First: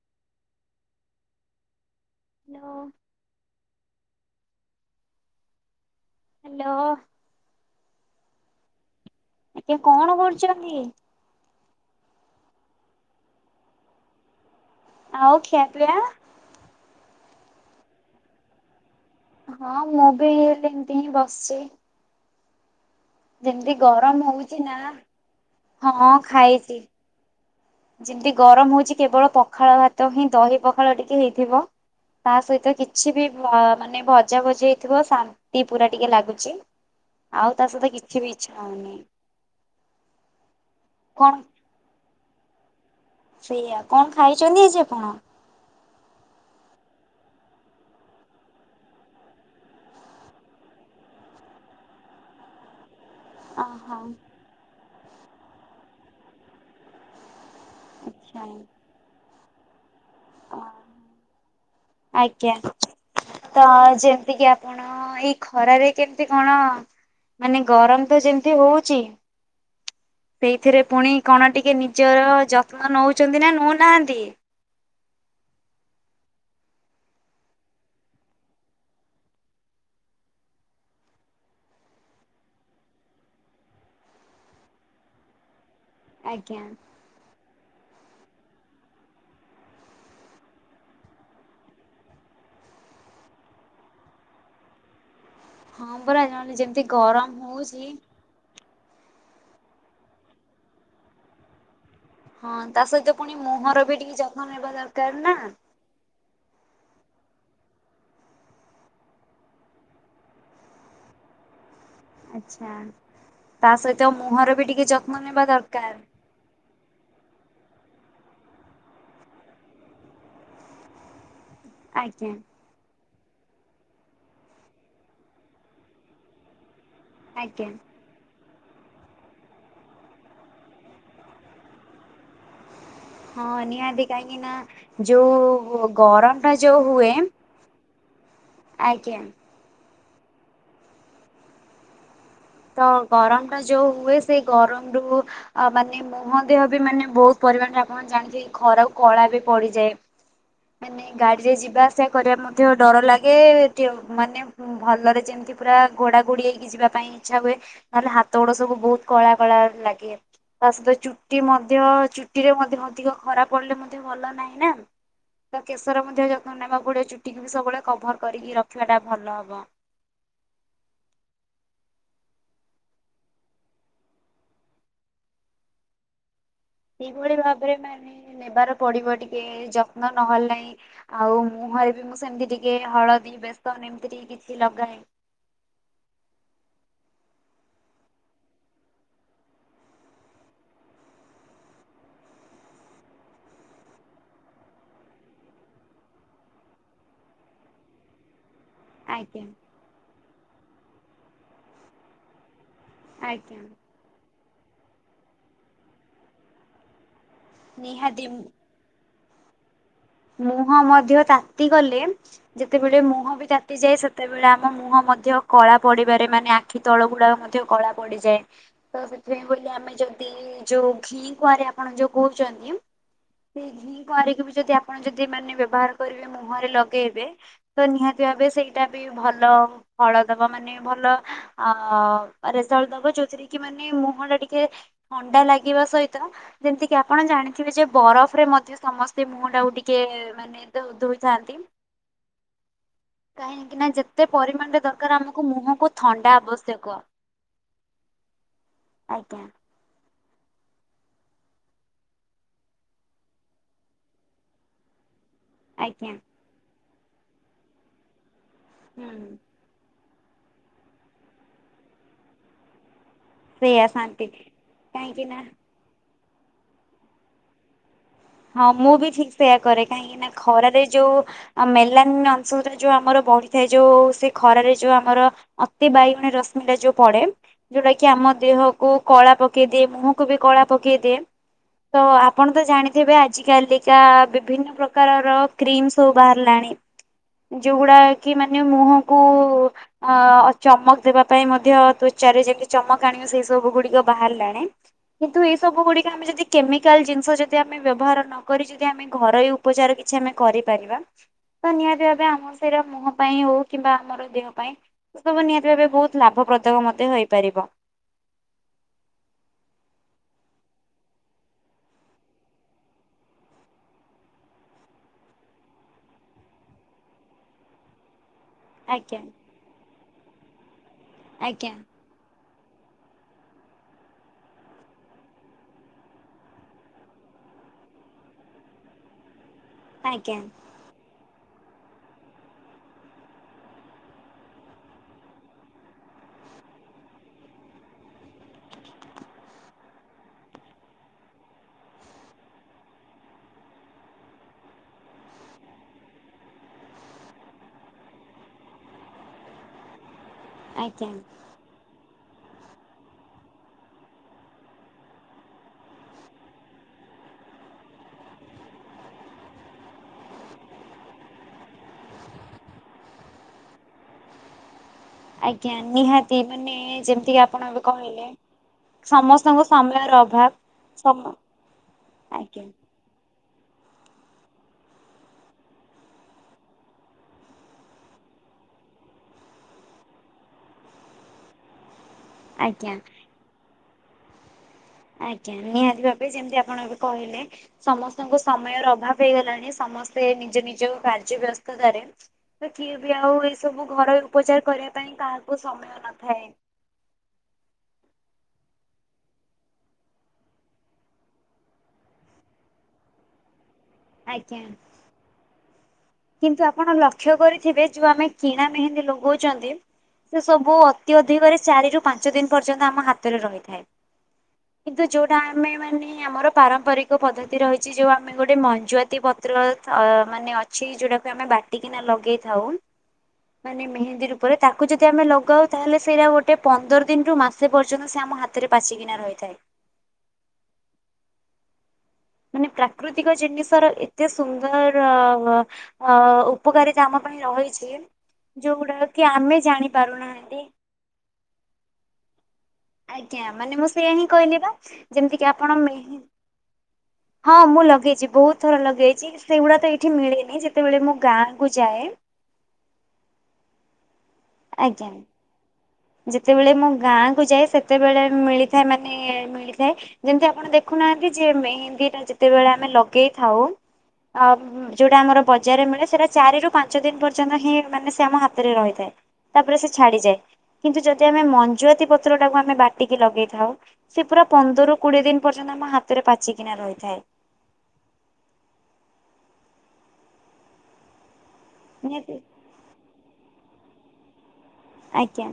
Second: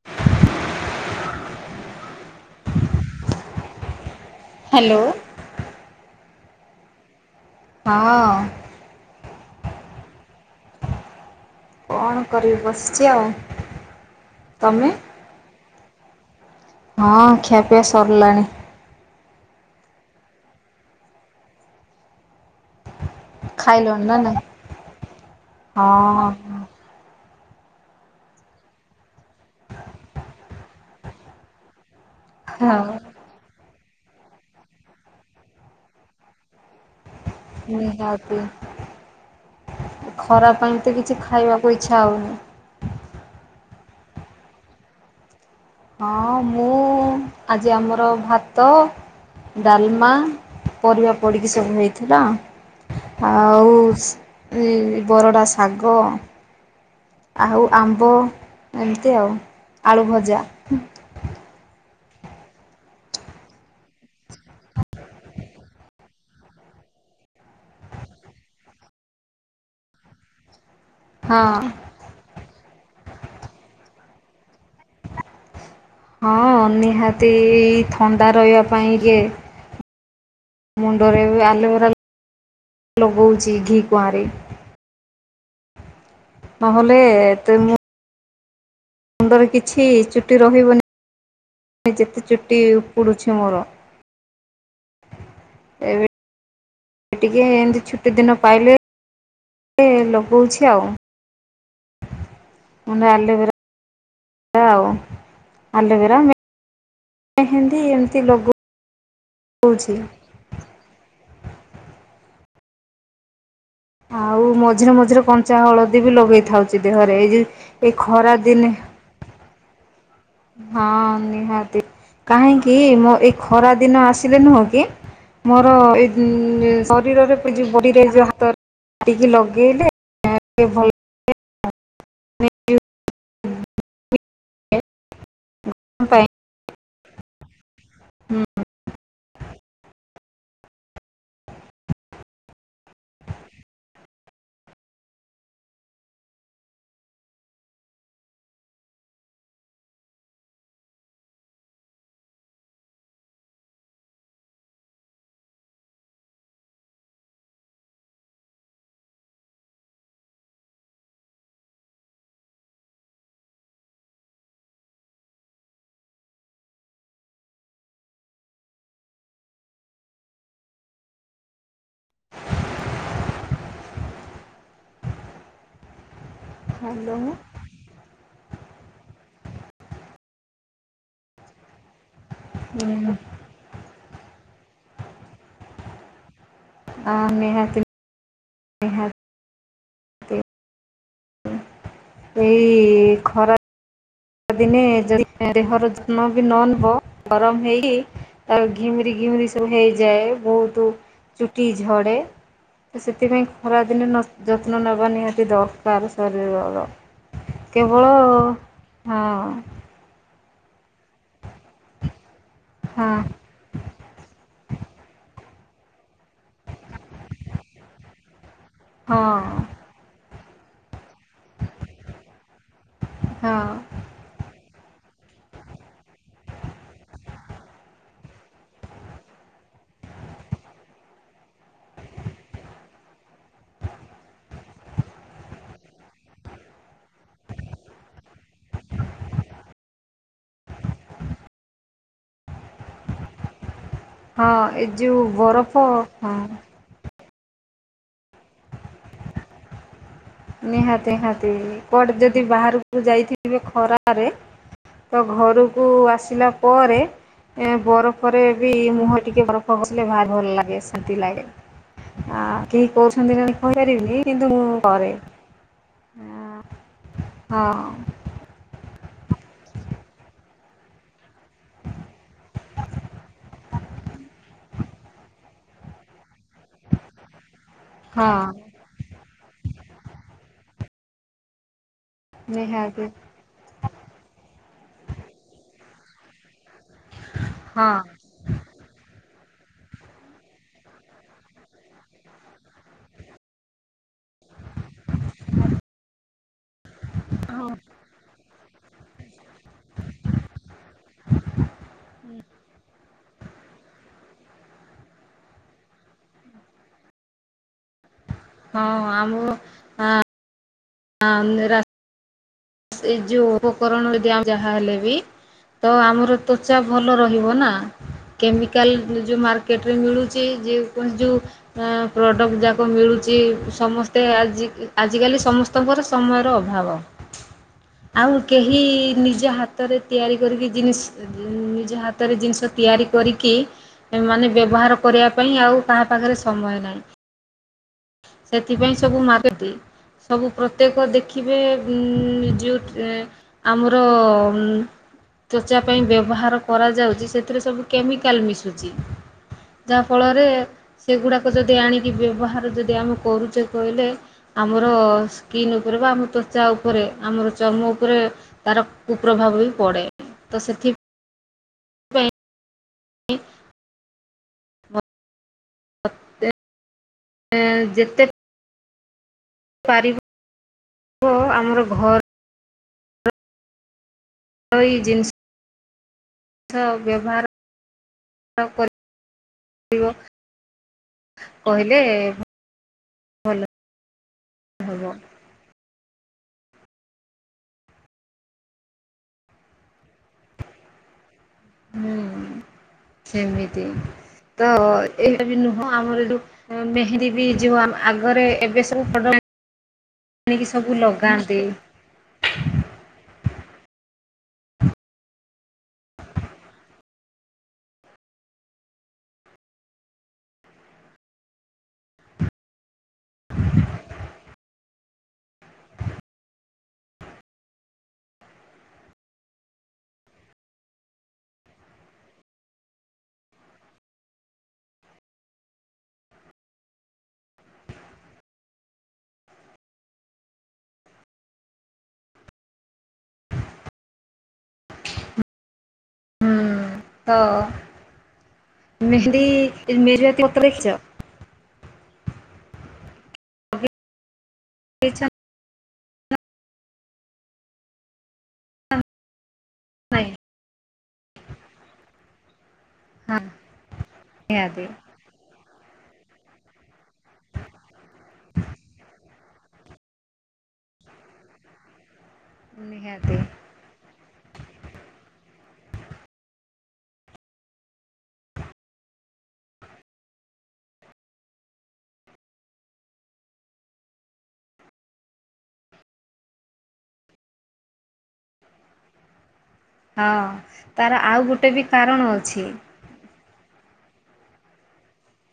[inaudible] ଢ଼। Hello. Hello. ହଁ। ଇଏ କଣ କରୁଛନ୍ତି? କଣ କରିବି ବସିଛି ଆଉ ତମେ? ଆଉ ଖିଆ ପିଆ ହଁ ଖିଆ ପିଆ ସରିଲାଣି। ହଁ ମୁଁ ବି ଏମତି ହିଁ ବସିଛି। ଯେମିତି ଖାଇଲଣି ନା ଗରମ ନାଇଁ? ହଉଛି ନା ହଁ ଖାଇଛି। ଯେମିତି ଗରମ ହଉଛି କେବଳ ପଖାଳ ଭାତ ହିଁ ଦହି ପଖାଳ ଟିକେ ହେଇଥିବ ତା ସହିତ ହଁ କିଛି ବି ମାନେ ଭଜା ଭଜି ହେଇଥିବ ଶାନ୍ତି ପୁରା ଟିକେ ଲାଗୁଛି। ଆଉ ତା ସହିତ କିଛି ବି ନିହାତି ଇଚ୍ଛା ହଉନି। ଖରା ପାଇଁ ତ କିଛି କଣ ଖାଇବାକୁ ଇଛା ହଉନି। ସେଇଆ କଣ ଖାଇଛନ୍ତି ଆଜି ଆପଣ? ହଁ ମୁଁ ଆଜି ଆମର ଭାତ ଡାଲମା ପରିବା ପଡିକି ସବୁ ହେଇଥିଲା। ଆଉ ଓହୋ ବରଡ଼ା ଶାଗ ଆଉ ଆମ୍ବ ଆଚ୍ଛା। ଏମିତି ଆଉ ଆଳୁ ଭଜା। ଆଜ୍ଞା। ତ ଯେମିତି କିି ଆପଣ ଏଇ ଖରାରେ କେତେ କଣ ମାନେ ଗରମ ତ ଯେମିତି ହଉଚି ସେଇଥିରେ ପୁଣି କଣ ହଁ ଟିକେ ନିଜର ଯତ୍ନ ନଉଛନ୍ତି ନା ନଉନାହାନ୍ତି? ହଁ ନିହାତି ଥଣ୍ଡା ରହିବା ପାଇଁ କି ମୁଣ୍ଡରେ ଆଲୋବେରା ଲଗଉଛି ଘି କୁଆଁରି ଆଜ୍ଞା। ନହେଲେ ଏତେ ମୁଁ ମୁଣ୍ଡରେ କିଛି ଚୁଟି ରହିବନି ଯେତେ ଚୁଟି ଉପୁଡ଼ୁଛି ମୋର। ହଁ ପରା ନହେଲେ ଯେମିତି ଏବେ ଗରମ ଟିକେ ଏମତି ହଉଛି ଛୁଟି ଦିନ ପାଇଲେ ଏ ଲଗଉଛି ଆଉ। ହଁ ତା ମାନେ ସହିତ ପୁଣି ଆଲୋଭେରା ମୁହଁର ବି ଟିକେ ଯତ୍ନ ନେବା ଦରକାର ନା ଆଲୋବେରା ମେହେନ୍ଦି ଏମିତି ଲଗୋଉଛି। ଆଚ୍ଛା। ତା ସହିତ ଆଉ ମୁହଁର ବି ଟିକେ ମଝିରେ ଯତ୍ନ ମଝିରେ ନେବା କଞ୍ଚା ଦରକାର ହଳଦୀ ବି ଲଗେଇ ଥାଉଛି ଦେହରେ ଏଇ ଯଉ ଏଇ ଖରା ଦିନେ ହଁ ନିହାତି ଆଜ୍ଞା। କାହିଁକି? କି ମୋ ଏ ଖରା ଦିନ ଆସିଲେ ନୁହଁ କି ମୋର ଏ ଶରୀରରେ ଆଜ୍ଞା [unintelligible] ବଡିରେ ବି ହାତ କାଟିକି ଲଗେଇଲେ [unintelligible] ଟ ଭଲ। ହଁ ନିହାତି କାହିଁକି ନା ଯୋଉ ଗରମ ଟା ଯୋଉ ହୁଏ ହୁଁ। ଆଜ୍ଞା। ତ ଗରମ ଟା ଯୋଉ ହୁଏ ସେଇ ଗରମ ରୁ ଅ ମାନେ ମୁହଁ ଦେହ ବି ମାନେ ବହୁତ ପରିମାଣରେ ଆପଣ ଜାଣିିଥିବେ ଖରା କୁ କଳା ବି ପଡିଯାଏ। ମାନେ ଗାଡିରେ ଯିବା ଆସିବା କରିବା ମଧ୍ୟ ଡର ଲାଗେ [unintelligible] ମାନେ ଭଲରେ ଯେମିତି ପୁରା ଘୋଡ଼ା ଘୋଡ଼ି ହେଇକି ଯିବା ପାଇଁ ଇଛା ହୁଏ ତାହେଲେ ହାତ ଗୋଡ ସବୁ ବହୁତ କଳା କଳା ଲାଗେ। ତା ସହିତ ଚୁଟି ମଧ୍ୟ ଚୁଟିରେ ମଧ୍ୟ ଅଧିକ ଖରାପ ପଡିଲେ ମଧ୍ୟ ଭଲ ନାହିଁ ନା ତ କେଶର ମଧ୍ୟ ଯତ୍ନ ନେବାକୁ ପଡିବ ଚୁଟିକୁ ବି ସବୁବେଳେ କଭର କରିକି ରଖିବା ଟା ଭଲ ହବ। ଏଇଭଳି ଭାବ ରେ ମାନେ ନେବାର ପଡିବନି ଟିକେ ଯତ୍ନ ନହଲେ ନାଇଁ ଆଉ ମୁଁହଁରେ ବି ସେମିତି ଟିକେ ହଳଦୀ ବେସନ ଏମିତି ଟେ କିଛି ଲଗାଏ। ଅଁ ନିହାତି ନିହାତି ଏଇ ଖରା ଦିନେ ଯଦି ଦେହର ଯତ୍ନ ବି ନ ନବ ଗରମ ହେଇକି ତା ଘିମିରି ଆଜ୍ଞା ଘିମିରି ସବୁ ହେଇଯାଏ ବହୁତ ଚୁଟି ଝଡ଼େ। ତ ସେଥିପାଇଁ ଆଜ୍ଞା ଖରାଦିନେ ଯତ୍ନ ନେବା ନିହାତି ଦରକାର ଶରୀରର। କେବଳ ନିହାତି ହଁ। ମୁହଁ ମଧ୍ୟ ତାତି ଗଲେ ଯେତେବେଳେ ହଁ ମୁହଁ ବି ତାତି ତାତିଯାଏ ସେତେବେଳେ ଆମ ମୁହଁ ମଧ୍ୟ କଳା ପଡିପାରେ ମାନେ ଆଖି ତଳ ଗୁଡାକ ମଧ୍ୟ କଳା ପଡିଯାଏ। ତ ସେଥିପାଇଁ ହଁ ବୋଲି ଆମେ ଯଦି ଯୋଉ ଘି କୁଆଁରେ ଆପଣ ଯୋଉ କହୁଚନ୍ତି ସେଇ ହଁ ଘି କଆଁରୀକୁ ବି ଯଦି ଆପଣ ଯଦି ମାନେ ବ୍ୟବହାର କରିବେ ମୁହଁରେ ଲଗେଇବେ ତ ନିହାତି ଭାବେ ସେଇଟା ବି ଭଲ ଫଳ ଦବ। ମାନେ ଭଲ ଅ ରେଜଲଟ ଦବ ଯୋଉଥିରେ କି ମାନେ ମୁହଁ ଟା ଟିକେ ଥଣ୍ଡା ଲାଗିବା ସହିତ ଯେମିତିକ ଆପଣ ଜାଣିଥିବେ ଯେ ବରଫରେ ମଧ୍ୟ ସମସ୍ତେ ମୁହଁ ଟାକୁ ଟିକେ ଟିକେ ମାନେ ଦ ଧୋଇଥାନ୍ତି। କାହିଁକିକି ନା ଯେ କେତେ ହଁ ପରିମାଣରେ ଏ ଦରକାର ଯୋଉ ଆମକୁ ବରଫ ମୁହଁକୁ ହଁ ଥଣ୍ଡା ଆବଶ୍ୟକ। ଆଜ୍ଞା। ନିହାତି ନିହାତି। କଆଡେ ଯଦି ବାହାରକୁ ଯାଇଥିବେ ଖରାରେ ତ ଘରକୁ ଆଜ୍ଞା ଆସିଲା ପରେ ଏ ବରଫରେ ବି ମୁହଁ ହୁଁ ଟିକେ ବରଫ ଘସିଲେ ଭାରି ଭଲ ଲାଗେ ଶାନ୍ତି ଲାଗେ। ଆ କେହି କହୁଛନ୍ତି ନାଁ ସେଇଆ କହିପାରିବିନି ଶାନ୍ତି କିନ୍ତୁ ମୁଁ କରେ। କାହିଁକି ନା ହଁ ହଁ। ହଁ ମୁଁ ବି ଠିକ୍ ସେୟଆ କରେ। କାହିଁକି ନା ଖରାରେ ଯୋଉ ମେଲାନ ଅଂଶରେ ଯୋଉ ଆମର ବଢିଥାଏ ଯୋଉ ସେ ଖରାରେ ଯୋଉ ଆମର ଅତି ବାଇଗଣୀ ରଶ୍ମି ଯୋଉ ପଡେ ଯୋଉଟା କି ହଁ ଆମ ଦେହ କୁ କଳା ପକେଇ ଦିଏ ମୁହଁକୁୁ ବି କଳା ପକେଇ ଦିଏ। ତ ଆପଣ ତ ଜାଣି ନିହାତି ଆଜ କାଲିକା ବିଭିନ୍ନ ପ୍ରକାରର କ୍ରିମ ସବୁ ବାହାରିଲାଣି। ହଁ ଯୋଉଗୁଡା କି ମାନେ ମୁହଁକୁ ଅ ଚମକ ଦେବା ପାଇଁ ମଧ୍ୟ ତ୍ୱଚାରେ ଯେମିତି ଚମକ ଆଣିବ ସେଇ ସବୁ ଗୁଡିକ ବାହାରିଲାଣି କିନ୍ତୁ ଏଇ ସବୁ ଗୁଡିକ ଆମେ ଯଦି କେମିକାଲ ଜିନିଷ ଯଦି ହଁ ଆମେ ବ୍ୟବହାର ନ କରି ଯଦି ଆମେ ଘରୋଇ ଉପଚାର କିଛି ଆମେ କରିପାରିବା ତ ନିହାତି ଭାବେ ଆମ ସେଇା ମୁହଁ ପାଇଁ ହଉ କିମ୍ବା ଆମର ଦେହ ପାଇଁ ଏ ସବୁ ନିହାତି ଏବେ ବହୁତ ଲାଭପ୍ରଦକ ମଧ୍ୟ ହେଇପାରିବ। ହଁ ଆମ [unintelligible] ସେଇ ଯୋଉ ଉପକରଣ ଯାହା ହେଲେ ବି ତ ଆମର ତ୍ୱଚା ଭଲ ରହିବ ନା। ଆଜ୍ଞା କେମିକାଲ ଯେଉମାର୍କେଟରେ ମିଳୁଛି ଯେକୌଣସି ଯେଉଁ ଆଜ୍ଞା ଆଁ ପ୍ରଡ଼କ୍ଟ ଯାକ ମିଳୁଚି ସମସ୍ତେ ଆଜି- ଆଜିକାଲି ସମସ୍ତଙ୍କର ସମୟର ଅଭାବ। ଆଉ କେହି ନିଜ ହାତରେ ଆଜ୍ଞା। ତିଆରି କରିକି ଜିନିସ୍ ନିଜ ହାତରେ ଜିନିଷ ତିଆରି କରିକି ମାନେ ବ୍ୟବହାର କରିବା ପାଇଁ ଆଉ କାହା ପାଖରେ ସମୟ ନାହିଁ। ସେଥିପାଇଁ ସବୁ ମାାଗଟି ସବୁ ପ୍ରତ୍ୟେକ ଦେଖିବେ ଉଁ ଯେଉ ଆମର ଉଁ ତ୍ଵଚା ପାଇଁ ବ୍ୟବହାର କରାଯାଉଚି ସେଥିରେ ସବୁ କେମିକାଲ୍ ମିଶୁଚି। ଯାହାଫଳରେ ଆଜ୍ଞା ସେଗୁଡ଼ାକ ଯଦି ଆଣିକି ବ୍ୟବହାର ଯଦି ଆମେ କରୁଚେ କହିଲେ ଆମର ସ୍କିନ୍ ଉପରେ ବା ଆମ ତ୍ୱଚା ଉପରେ ଆମର ଚର୍ମ ଉପରେ ତାର କୁପ୍ରଭାବ ବି ପଡେ ତ ସେଥି ଇ ଆଜ୍ଞା ନିହାତି ମୋତେ ମାନେ ଯେମିତି କି ଆପଣ ଏବେ ଯେତେ କହିଲେ ସମସ୍ତଙ୍କ ପାରିବ ସମୟର ଅଭାବ ସମ ଆମର ଘରୋଇ ଆଜ୍ଞା। ହଇ ଜିନିଷ ଥ ବ୍ୟବହାର କରିବ- ପିବ କହିଲେ ଆଜ୍ଞା। ଭଲ ହବ ଆଜ୍ଞା ନିହାତି ଭାବେ ଯେମିତି ଆପଣ ଏବେ କହିଲେ ସମସ୍ତଙ୍କୁ ସମୟର ଅଭାବ ହେଇଗଲାଣି ସମସ୍ତେ ନିଜ ନିଜ କାର୍ଯ୍ୟ ବ୍ୟସ୍ତ ରେ ହୁଁ ତ କିଏ ବି ଆଉ ଏଇ ସେମିତି ସବୁ ଘରୋଇ ଉପଚାର ତ କରିବା ପାଇଁ କାହାକୁ ସମୟ ନଥାଏ। ମେହେନ୍ଦି ବି ଯିବ ଆମ ଆଗରେ ଏବେ ସବୁ ପ୍ରଡକ୍ଟ ଆଣିକି ସବୁ ଲଗାନ୍ତି। ଆଜ୍ଞା। କିନ୍ତୁ ଆପଣ ଲକ୍ଷ୍ୟ କରିଥିବେ ଯୋଉ ଆମେ କିଣା ମେହେନ୍ଦୀ ଲଗଉଚନ୍ତି ସେ ସବୁ ଅତି ଅଧିକରେ ଚାରିରୁ ପାଞ୍ଚ ଦିନ ପର୍ଯ୍ୟନ୍ତ ଆମ ହାତରେ ରହିଥାଏ କିନ୍ତୁ ଯୋଉଟା ଆମେ ମାନେ ଆମର ପାରମ୍ପରିକ ପଦ୍ଧତି ରହିଚି ଯୋଉ ଆମେ ଗୋଟେ ମଞ୍ଜୁଆତି ପତ୍ ପତ୍ର ଥ-ମାନେ ଅଛି ଯୋଉଟାକୁ ଆମେ ବାଟିକିନା ଲଗେଇଥାଉ। ମାନେ ମେହେନ୍ଦୀ ରୂପରେ ତାକୁ ଯଦି ଆମେ ଲଗାଉ ତାହେଲେ ସେଇଟା ଗୋଟେ ପନ୍ଦର ଦିନରୁୁ ମାସ ସେ ପର୍ଯ୍ୟନ୍ତ ସେ ଆମ ହାତରେ ପାଚିକିନା ରହିଥାଏ। ମାନେ ପ୍ରାକୃତିକ ଜିନିଷର ଏତେ ସୁନ୍ଦର୍ ଅଁ ଅଁ ଅ ହୁଁ ଉପକାରିତା ଆମ ତ ପାଇଁ ରହିଚି ଯୋଉଗୁଡା କି ଆମେ ଜାଣି ମେହେନ୍ଦୀ ମେରୁଆତି ପାରୁନାହାନ୍ତି ପତ୍ର ଦେଖିଛ ଆଜ୍ଞା ମାନେ ମୁଁ ସେଇଆ ହିଁ କହିଲି ବା ଲଗେଇଛ ଯେମିତି କି ଆପଣ ମେହେ-ହଁ ମୁଁ ଲଗେଇଛି ବହୁତ୍ ଥର ଲଗେଇଚି ସେଇଗୁଡା ତ ଏଇଠି ନାଇଁ ମିଳେନି ଯେତେବେଳେ ମୁଁ ଗାଁକୁୁ ଯାଏ ହଁ ଦିଆଦି ଆଜ୍ଞା ଯେତେବେଳେ ମୁଁ ଗାଁ କୁ ଯାଏ ସେତେବେଳେ ମିଳିଥାଏ ମାନେ ମିଳିଥାଏ ଯେମିତି ଆପଣ ଦେଖୁନାହାନ୍ତି ଯେ ମେହେନ୍ଦୀ ଟା ଯେତେବେଳେ ଆମେ ନିହାତି ଲଗେଇଥାଉ ଆ ଯୋଉଟା ଆମର ବଜାରରେ ମିଳେ ସେଇଟା ଚାରିରୁ ପାଞ୍ଚ ଦିନ ପର୍ଯ୍ୟନ୍ତ ହିଁ ମାନେ ସେ ଆମ ହାତରେ ରହିଥାଏ। ତାପରେ ସେ ଛାଡିଯାଏ କିନ୍ତୁ ଯଦି ଆମେ ମଞ୍ଜୁଆତି ପତ୍ରଟାକୁ ଆମେ ବାଟିକି ଲଗେଇଥାଉ। ସେ ପୁରା ପନ୍ଦରରୁ କୋଡ଼ିଏ ଦିନ ପର୍ଯ୍ୟନ୍ତ ଆମ ହାତରେ ପାଚିକିନା ରହିଥାଏ। ହଁ ତାର ଆଉ ଗୋଟେବି କାରଣ ନିହାତି ଅଛି। ଆଜ୍ଞା